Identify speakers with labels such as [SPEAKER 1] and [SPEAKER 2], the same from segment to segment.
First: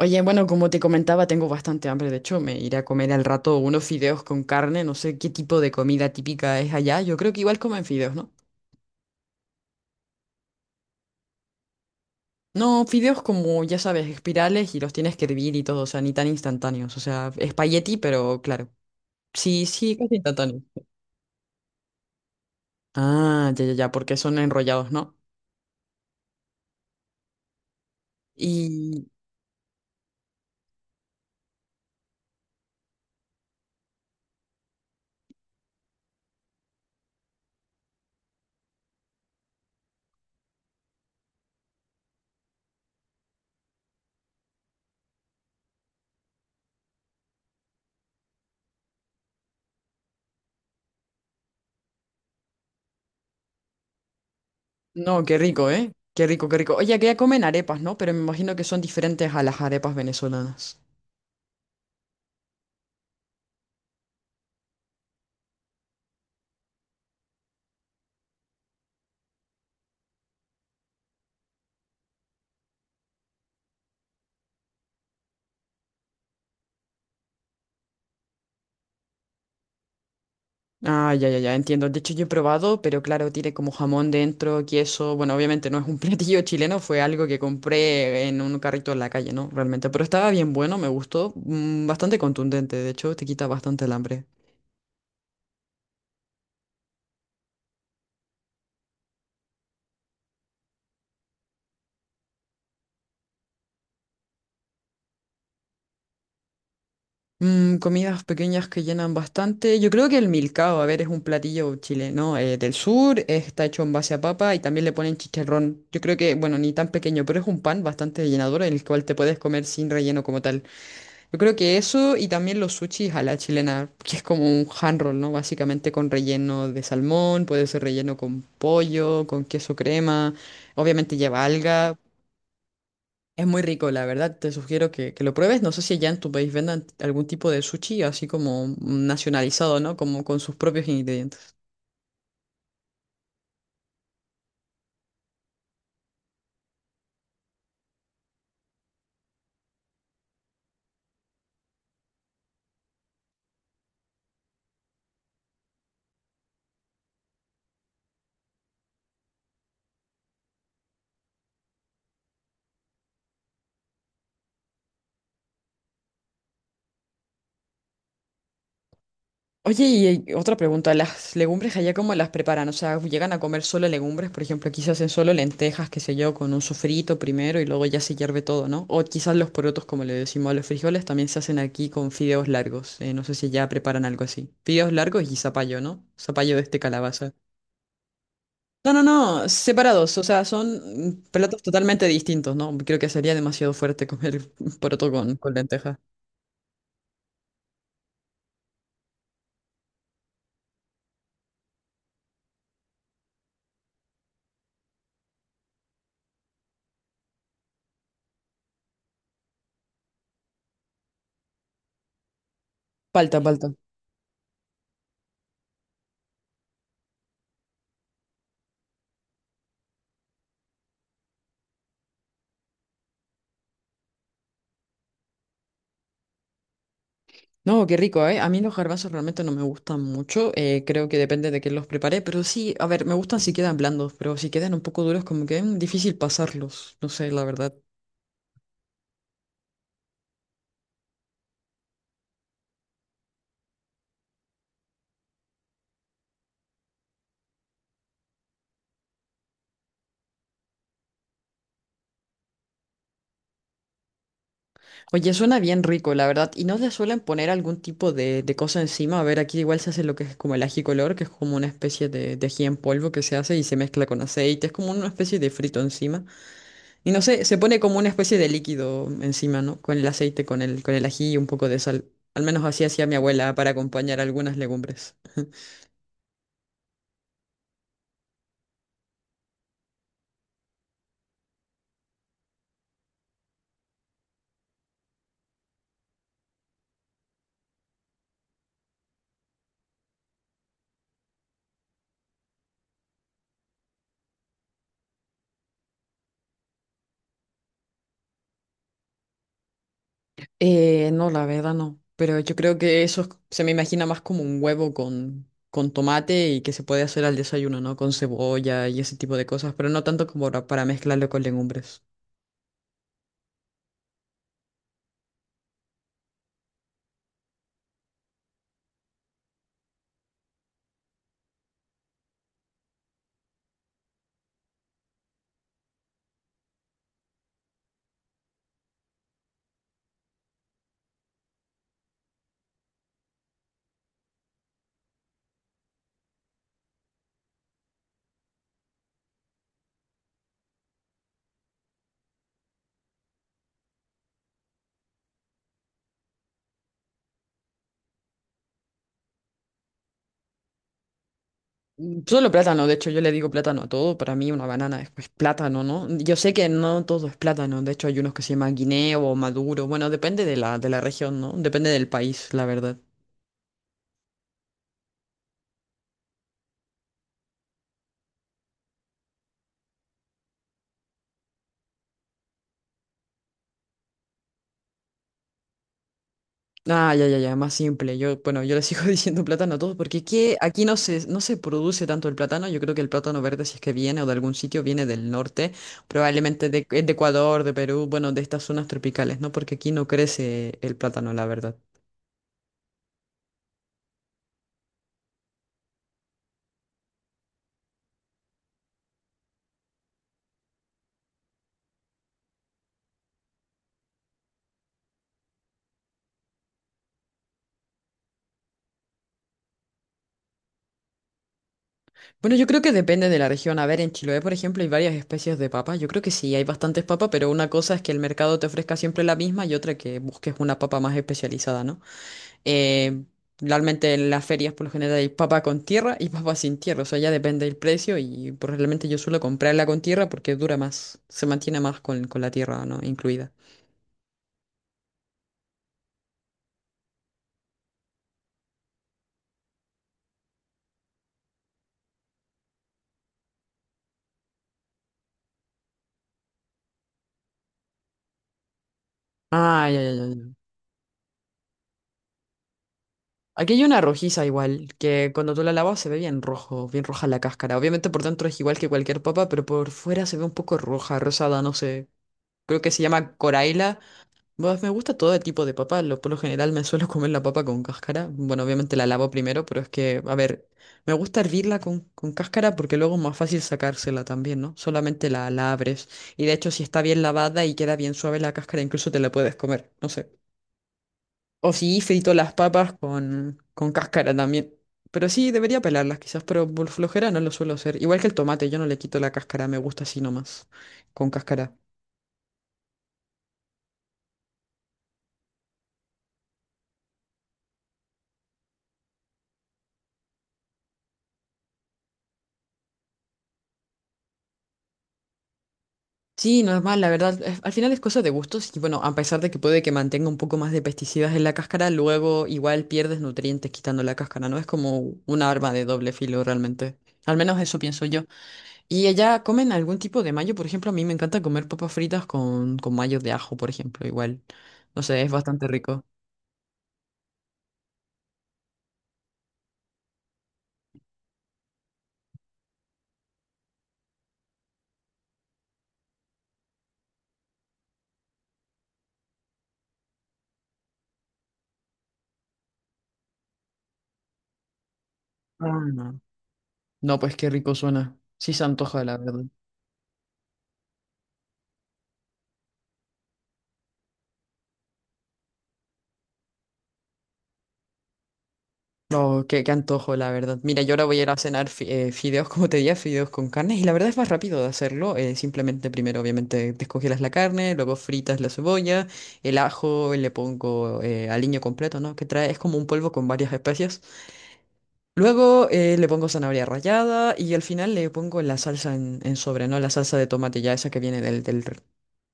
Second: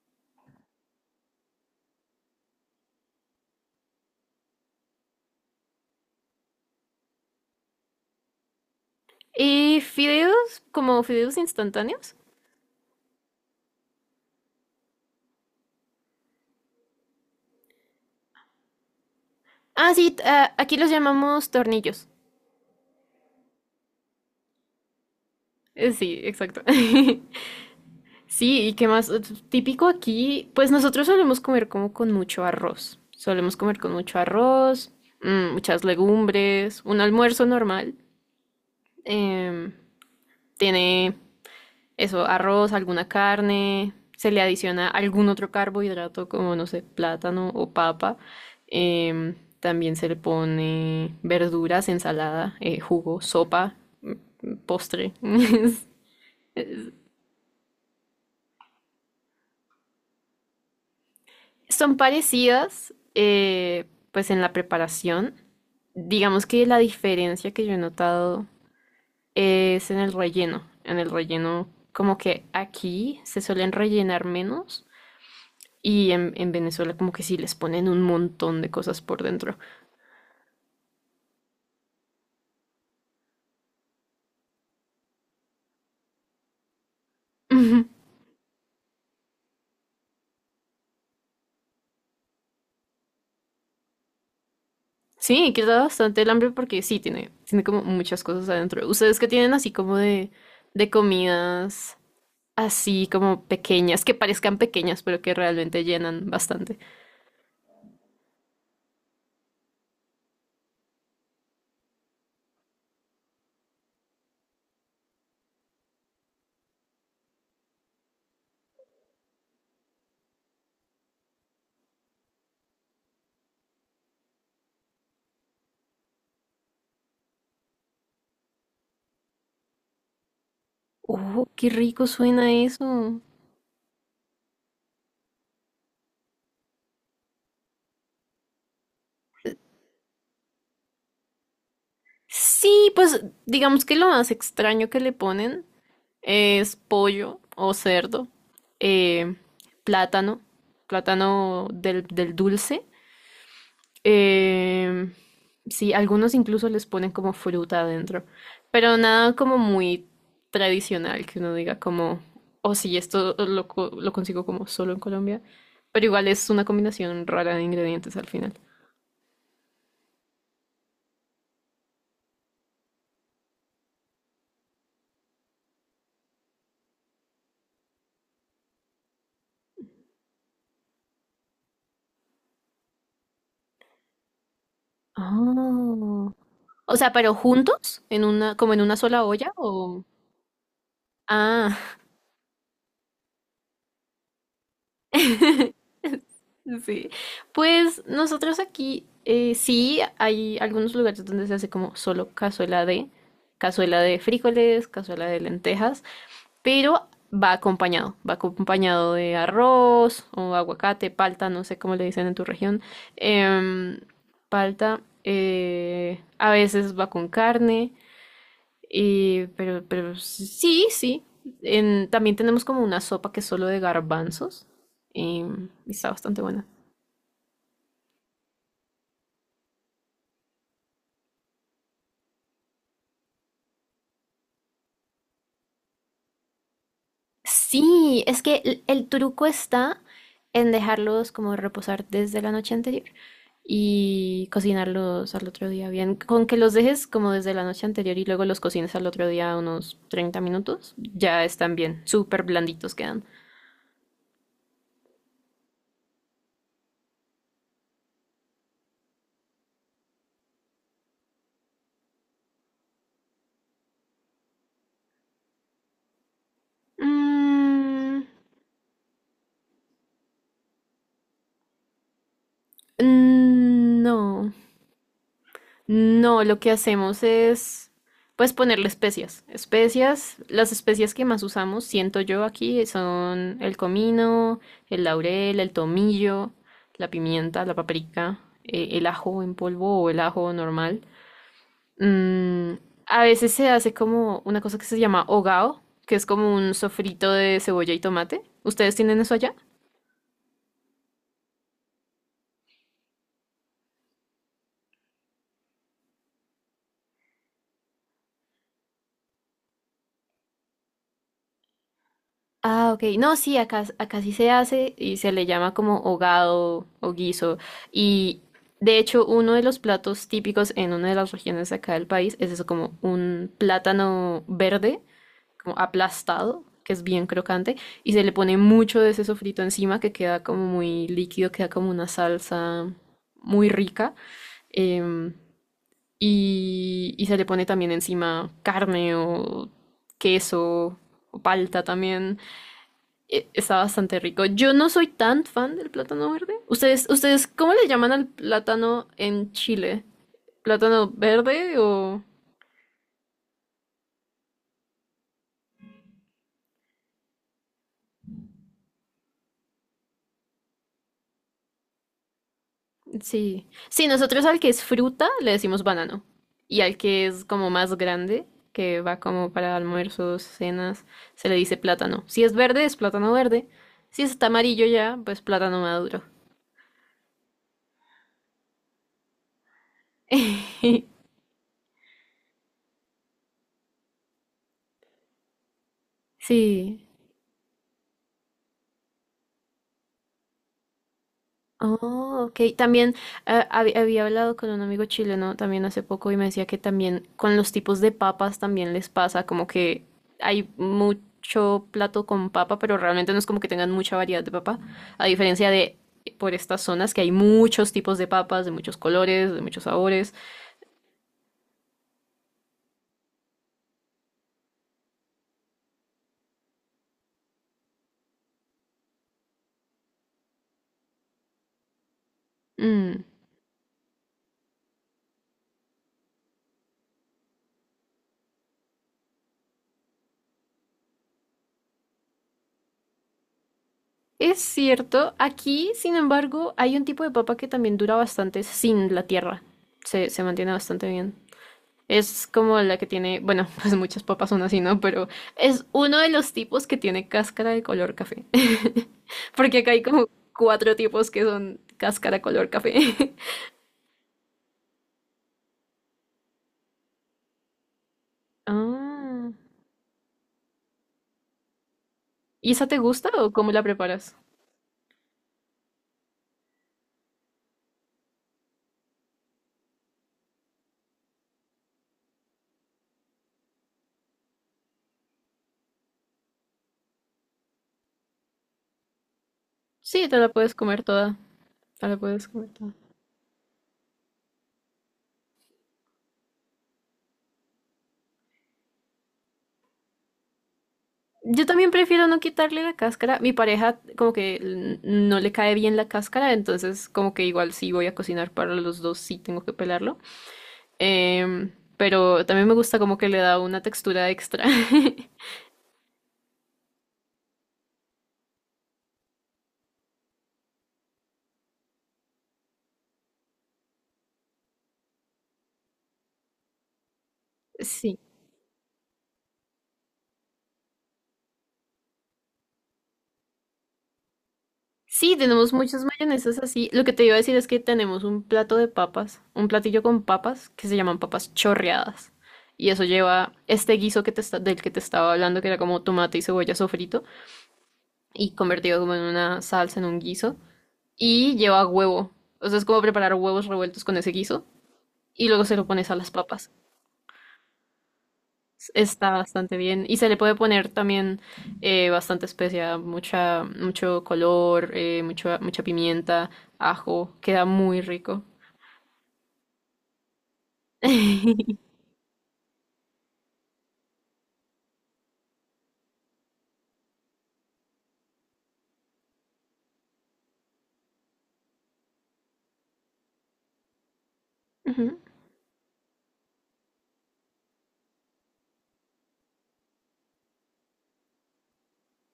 [SPEAKER 1] Oye, bueno, como te comentaba, tengo bastante hambre. De hecho, me iré a comer al rato unos fideos con carne. No sé qué tipo de comida típica es allá. Yo creo que igual comen fideos, ¿no?
[SPEAKER 2] ¿Y fideos? ¿Como fideos instantáneos?
[SPEAKER 1] No, fideos como, ya sabes, espirales y los tienes que hervir y todo, o sea, ni tan instantáneos. O sea, espagueti, pero claro. Sí,
[SPEAKER 2] Ah,
[SPEAKER 1] sí,
[SPEAKER 2] sí,
[SPEAKER 1] casi instantáneo.
[SPEAKER 2] aquí los llamamos tornillos.
[SPEAKER 1] Ah, ya, ya, ya, porque son enrollados, ¿no?
[SPEAKER 2] Sí, exacto. Sí, ¿y qué
[SPEAKER 1] Y
[SPEAKER 2] más? Típico aquí, pues nosotros solemos comer como con mucho arroz. Solemos comer con mucho arroz, muchas legumbres, un almuerzo normal. Em, tiene Eso, arroz, alguna carne, se le adiciona algún otro carbohidrato como, no sé, plátano o papa. También se le pone verduras, ensalada, jugo, sopa, postre.
[SPEAKER 1] no, qué rico,
[SPEAKER 2] Es-
[SPEAKER 1] ¿eh? Qué rico, qué rico.
[SPEAKER 2] es-
[SPEAKER 1] Oye, que ya comen arepas, ¿no? Pero me imagino que son diferentes a las arepas venezolanas.
[SPEAKER 2] Son parecidas, pues en la preparación. Digamos que la diferencia que yo he notado es en el relleno. En el relleno, como que aquí se suelen rellenar menos. Y en Venezuela como que sí les ponen un montón de cosas por dentro.
[SPEAKER 1] Ah, ya, ya, ya, entiendo. De hecho, yo he probado, pero claro, tiene como jamón dentro, queso. Bueno, obviamente no es un platillo chileno, fue algo que
[SPEAKER 2] Ujú.
[SPEAKER 1] compré en un carrito en la calle, ¿no? Realmente. Pero estaba bien bueno, me gustó. Bastante contundente, de hecho, te quita bastante el hambre.
[SPEAKER 2] Sí, quita bastante el hambre porque sí, tiene como muchas cosas adentro. ¿Ustedes que tienen así como de comidas así como pequeñas, que parezcan pequeñas, pero que realmente llenan bastante?
[SPEAKER 1] Mm, comidas pequeñas que llenan bastante. Yo creo que el milcao, a ver, es un platillo chileno del sur, está hecho en base a papa y también le ponen chicharrón. Yo creo que, bueno, ni tan pequeño, pero es un pan bastante llenador, en el cual te puedes comer sin relleno como tal. Yo creo que eso y también los sushis a la chilena, que es como un hand roll, ¿no? Básicamente con relleno de salmón, puede ser relleno con pollo, con queso crema, obviamente lleva
[SPEAKER 2] ¡Oh, qué
[SPEAKER 1] alga.
[SPEAKER 2] rico suena eso!
[SPEAKER 1] Es muy rico, la verdad, te sugiero que lo pruebes. No sé si allá en tu país vendan algún tipo de sushi así como nacionalizado, ¿no? Como con sus propios ingredientes.
[SPEAKER 2] Sí, pues digamos que lo más extraño que le ponen es pollo o cerdo, eh, plátano, plátano del dulce. Eh, sí, algunos incluso les ponen como fruta adentro, pero nada como muy tradicional que uno diga como, oh sí, esto lo consigo como solo en Colombia, pero igual es una combinación rara de ingredientes al final.
[SPEAKER 1] Oye, y otra pregunta, ¿las legumbres allá cómo las preparan? O sea, ¿llegan a comer solo legumbres? Por ejemplo, aquí se hacen solo lentejas, qué sé yo, con un sofrito primero y luego ya se hierve todo, ¿no? O quizás los porotos, como le decimos a los frijoles, también se hacen aquí con fideos largos. No sé si ya preparan algo así. Fideos largos y zapallo, ¿no?
[SPEAKER 2] Oh.
[SPEAKER 1] Zapallo de este
[SPEAKER 2] O sea, pero
[SPEAKER 1] calabaza.
[SPEAKER 2] juntos, como en
[SPEAKER 1] No,
[SPEAKER 2] una
[SPEAKER 1] no,
[SPEAKER 2] sola
[SPEAKER 1] no,
[SPEAKER 2] olla o...
[SPEAKER 1] separados, o sea, son platos
[SPEAKER 2] Ah.
[SPEAKER 1] totalmente distintos, ¿no? Creo que sería demasiado fuerte comer poroto con lenteja.
[SPEAKER 2] Sí, pues nosotros aquí sí hay algunos lugares donde se hace como solo cazuela de frijoles, cazuela de lentejas, pero va acompañado de arroz o aguacate, palta, no sé cómo le dicen en tu región,
[SPEAKER 1] Palta, palta.
[SPEAKER 2] em, palta, a veces va con carne, y, pero sí, sí, también tenemos como una sopa que es solo de garbanzos, y está bastante buena.
[SPEAKER 1] No, qué rico, ¿eh? A mí los garbanzos realmente no me gustan mucho, creo que depende de quién los prepare, pero sí, a ver, me gustan si quedan blandos, pero si quedan un poco duros como que difícil pasarlos, no sé, la verdad.
[SPEAKER 2] Sí, es que el truco está en dejarlos como reposar desde la noche anterior y cocinarlos al otro día bien. Con que los dejes como desde la noche anterior y luego los cocines al otro día unos 30 minutos, ya están bien, súper blanditos quedan.
[SPEAKER 1] Oye, suena bien rico, la verdad, y no le suelen poner algún tipo de cosa encima, a ver, aquí igual se hace lo que es como el ají color, que es como una especie de ají en polvo que se hace y se mezcla con aceite, es como una especie de frito encima, y no sé, se pone como una
[SPEAKER 2] Mm,
[SPEAKER 1] especie de líquido encima, ¿no? Con el aceite, con el ají y un poco de sal. Al menos así hacía mi abuela para
[SPEAKER 2] mm,
[SPEAKER 1] acompañar
[SPEAKER 2] no.
[SPEAKER 1] algunas legumbres.
[SPEAKER 2] No, lo que hacemos es, pues, ponerle especias. Especias, las especias que más usamos, siento yo aquí, son el comino, el laurel, el tomillo, la pimienta, la paprika, el ajo en polvo o el ajo normal. Mm, a veces se hace como una cosa que se llama hogao, que es como un sofrito de cebolla y tomate. ¿Ustedes tienen eso allá?
[SPEAKER 1] No, la verdad no. Pero yo creo que eso se me imagina más como un huevo con tomate y que se puede hacer al desayuno, ¿no? Con cebolla y ese tipo de cosas, pero no tanto como para mezclarlo con legumbres.
[SPEAKER 2] Ah, ok. No, sí, acá, acá sí se hace y se le llama como hogado o guiso. Y de hecho, uno de los platos típicos en una de las regiones de acá del país es eso, como un plátano verde, como aplastado, que es bien crocante, y se le pone mucho de ese sofrito encima que queda como muy líquido, queda como una salsa muy rica. em, y se le pone también encima carne o queso o palta también. Está bastante rico. Yo no soy tan fan del plátano verde. ¿Ustedes, cómo le llaman al plátano en Chile? ¿Plátano verde
[SPEAKER 1] Mm,
[SPEAKER 2] o...?
[SPEAKER 1] solo plátano, de hecho yo le digo plátano a todo, para mí una banana es pues, plátano, ¿no? Yo sé que no todo es plátano, de hecho hay unos que se llaman guineo o maduro, bueno, depende de de la región, ¿no? Depende del país, la verdad.
[SPEAKER 2] Sí. Sí, nosotros al que es fruta le decimos banano. Y al que es como más grande, que va como para almuerzos, cenas, se le dice plátano. Si es verde, es plátano verde. Si está amarillo ya, pues plátano maduro.
[SPEAKER 1] Ah, ya, ya, ya, más simple. Yo, bueno, yo le sigo diciendo plátano a todos porque aquí no no se produce tanto el plátano. Yo creo que el plátano verde, si es que viene o de algún sitio, viene del norte, probablemente
[SPEAKER 2] Sí.
[SPEAKER 1] de Ecuador, de Perú, bueno, de estas zonas tropicales, ¿no? Porque aquí no crece el plátano, la verdad.
[SPEAKER 2] Oh, ok. También había hablado con un amigo chileno también hace poco y me decía que también con los tipos de papas también les pasa, como que hay mucho plato con papa, pero realmente no es como que tengan mucha variedad de papa, a diferencia de por estas zonas que hay muchos tipos de papas, de muchos colores, de muchos sabores.
[SPEAKER 1] Bueno, yo creo que depende de la región. A ver, en Chiloé, por ejemplo, hay varias especies de papa. Yo creo que sí, hay bastantes papas, pero una cosa es que el mercado te ofrezca siempre la misma y otra que busques una papa más especializada, ¿no?
[SPEAKER 2] Mm,
[SPEAKER 1] Eh, Realmente en las ferias por lo general hay papa con tierra y papa sin tierra, o sea, ya depende del precio y pues, realmente yo suelo comprarla con tierra porque dura más, se mantiene más con la tierra, ¿no? Incluida.
[SPEAKER 2] Es cierto, aquí, sin embargo, hay un tipo de papa que también dura bastante sin la tierra. Se mantiene bastante bien. Es como la que tiene, bueno, pues muchas papas son así, ¿no? Pero es uno de los tipos que tiene cáscara de color café. Porque
[SPEAKER 1] Ah,
[SPEAKER 2] acá
[SPEAKER 1] ya,
[SPEAKER 2] hay
[SPEAKER 1] ya, ya.
[SPEAKER 2] como
[SPEAKER 1] Ya.
[SPEAKER 2] cuatro tipos que son cáscara color café.
[SPEAKER 1] Aquí hay una rojiza igual, que cuando tú la lavas se ve bien rojo, bien roja la cáscara. Obviamente por dentro es igual que cualquier papa,
[SPEAKER 2] Ah,
[SPEAKER 1] pero por fuera se ve un poco roja, rosada, no sé.
[SPEAKER 2] ¿y
[SPEAKER 1] Creo
[SPEAKER 2] esa
[SPEAKER 1] que
[SPEAKER 2] te
[SPEAKER 1] se
[SPEAKER 2] gusta
[SPEAKER 1] llama
[SPEAKER 2] o cómo la
[SPEAKER 1] coraila.
[SPEAKER 2] preparas?
[SPEAKER 1] Pues me gusta todo el tipo de papa. Lo, por lo general me suelo comer la papa con cáscara. Bueno, obviamente la lavo primero, pero es que, a ver, me gusta hervirla con cáscara porque luego es más fácil sacársela también, ¿no? Solamente la abres. Y de hecho, si está bien lavada y queda bien suave la cáscara, incluso te la puedes comer, no
[SPEAKER 2] Sí,
[SPEAKER 1] sé.
[SPEAKER 2] te la puedes comer toda.
[SPEAKER 1] O si
[SPEAKER 2] Te la
[SPEAKER 1] frito
[SPEAKER 2] puedes
[SPEAKER 1] las
[SPEAKER 2] comer
[SPEAKER 1] papas
[SPEAKER 2] toda.
[SPEAKER 1] con cáscara también. Pero sí, debería pelarlas quizás, pero por flojera no lo suelo hacer. Igual que el tomate, yo no le quito la cáscara, me gusta así nomás, con
[SPEAKER 2] Yo
[SPEAKER 1] cáscara.
[SPEAKER 2] también prefiero no quitarle la cáscara. Mi pareja como que no le cae bien la cáscara, entonces como que igual si voy a cocinar para los dos sí tengo que pelarlo. Em, pero también me gusta como que le da una textura extra.
[SPEAKER 1] Sí, normal, la verdad. Al final es cosa de gustos y bueno, a pesar de que puede que mantenga un poco más de pesticidas en la cáscara, luego igual pierdes nutrientes quitando la cáscara, ¿no? Es como una arma de doble filo realmente. Al menos eso pienso
[SPEAKER 2] Sí.
[SPEAKER 1] yo. ¿Y allá comen algún tipo de mayo? Por ejemplo, a mí me encanta comer papas fritas con mayo de ajo, por ejemplo, igual. No sé, es
[SPEAKER 2] Sí,
[SPEAKER 1] bastante
[SPEAKER 2] tenemos
[SPEAKER 1] rico.
[SPEAKER 2] muchas mayonesas así. Lo que te iba a decir es que tenemos un plato de papas, un platillo con papas que se llaman papas chorreadas. Y eso lleva este guiso que te del que te estaba hablando, que era como tomate y cebolla sofrito, y convertido como en una salsa, en un guiso. Y lleva huevo. O sea, es como preparar huevos revueltos con ese guiso. Y luego se
[SPEAKER 1] Ah,
[SPEAKER 2] lo pones a
[SPEAKER 1] no.
[SPEAKER 2] las papas.
[SPEAKER 1] No, pues qué rico suena. Sí se antoja, la
[SPEAKER 2] Está
[SPEAKER 1] verdad.
[SPEAKER 2] bastante bien. Y se le puede poner también bastante especia, mucho color, mucha pimienta, ajo. Queda muy rico.
[SPEAKER 1] No, qué, qué antojo, la verdad. Mira, yo ahora voy a ir a cenar fideos, como te decía fideos con carne, y la verdad es más rápido de hacerlo. Simplemente primero, obviamente, descongelas la carne, luego fritas la cebolla, el ajo, le pongo aliño completo, ¿no? Que trae, es como un polvo con varias especias.
[SPEAKER 2] Ujú.
[SPEAKER 1] Luego le pongo zanahoria rallada y al final le pongo la salsa en sobre, ¿no? La salsa de tomate ya esa que viene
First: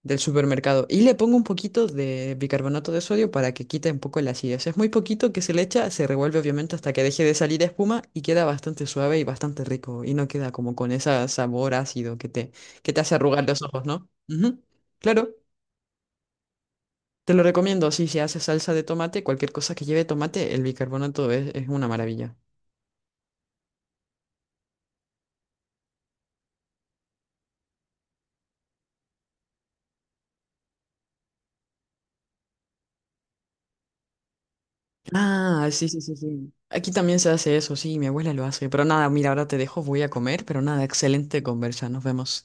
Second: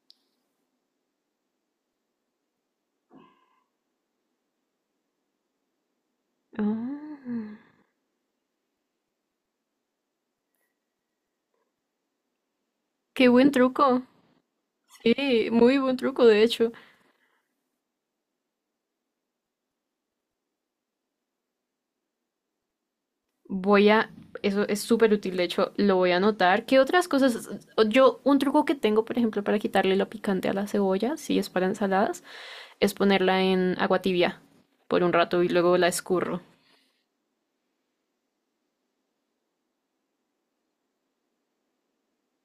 [SPEAKER 1] del supermercado. Y le pongo un poquito de bicarbonato de sodio para que quite un poco la acidez. Es muy poquito que se le echa, se revuelve obviamente hasta que deje de salir
[SPEAKER 2] Ah,
[SPEAKER 1] espuma y queda bastante suave y bastante rico. Y no queda como con ese sabor ácido que te hace
[SPEAKER 2] qué
[SPEAKER 1] arrugar
[SPEAKER 2] buen
[SPEAKER 1] los ojos,
[SPEAKER 2] truco.
[SPEAKER 1] ¿no? Ujú. Claro,
[SPEAKER 2] Sí, muy buen truco, de hecho.
[SPEAKER 1] te lo recomiendo. Si se hace salsa de tomate, cualquier cosa que lleve tomate, el bicarbonato es una maravilla.
[SPEAKER 2] Voy a, eso es súper útil, de hecho, lo voy a anotar. ¿Qué otras cosas? Yo, un truco que tengo, por ejemplo, para quitarle lo picante a la cebolla, si es para ensaladas, es ponerla en agua tibia por un rato y
[SPEAKER 1] Ah,
[SPEAKER 2] luego
[SPEAKER 1] sí,
[SPEAKER 2] la
[SPEAKER 1] sí, sí,
[SPEAKER 2] escurro.
[SPEAKER 1] sí. Aquí también se hace eso, sí, mi abuela lo hace. Pero nada, mira, ahora te dejo, voy a comer, pero nada, excelente conversa, nos vemos.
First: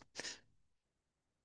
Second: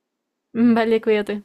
[SPEAKER 2] Vale, cuídate.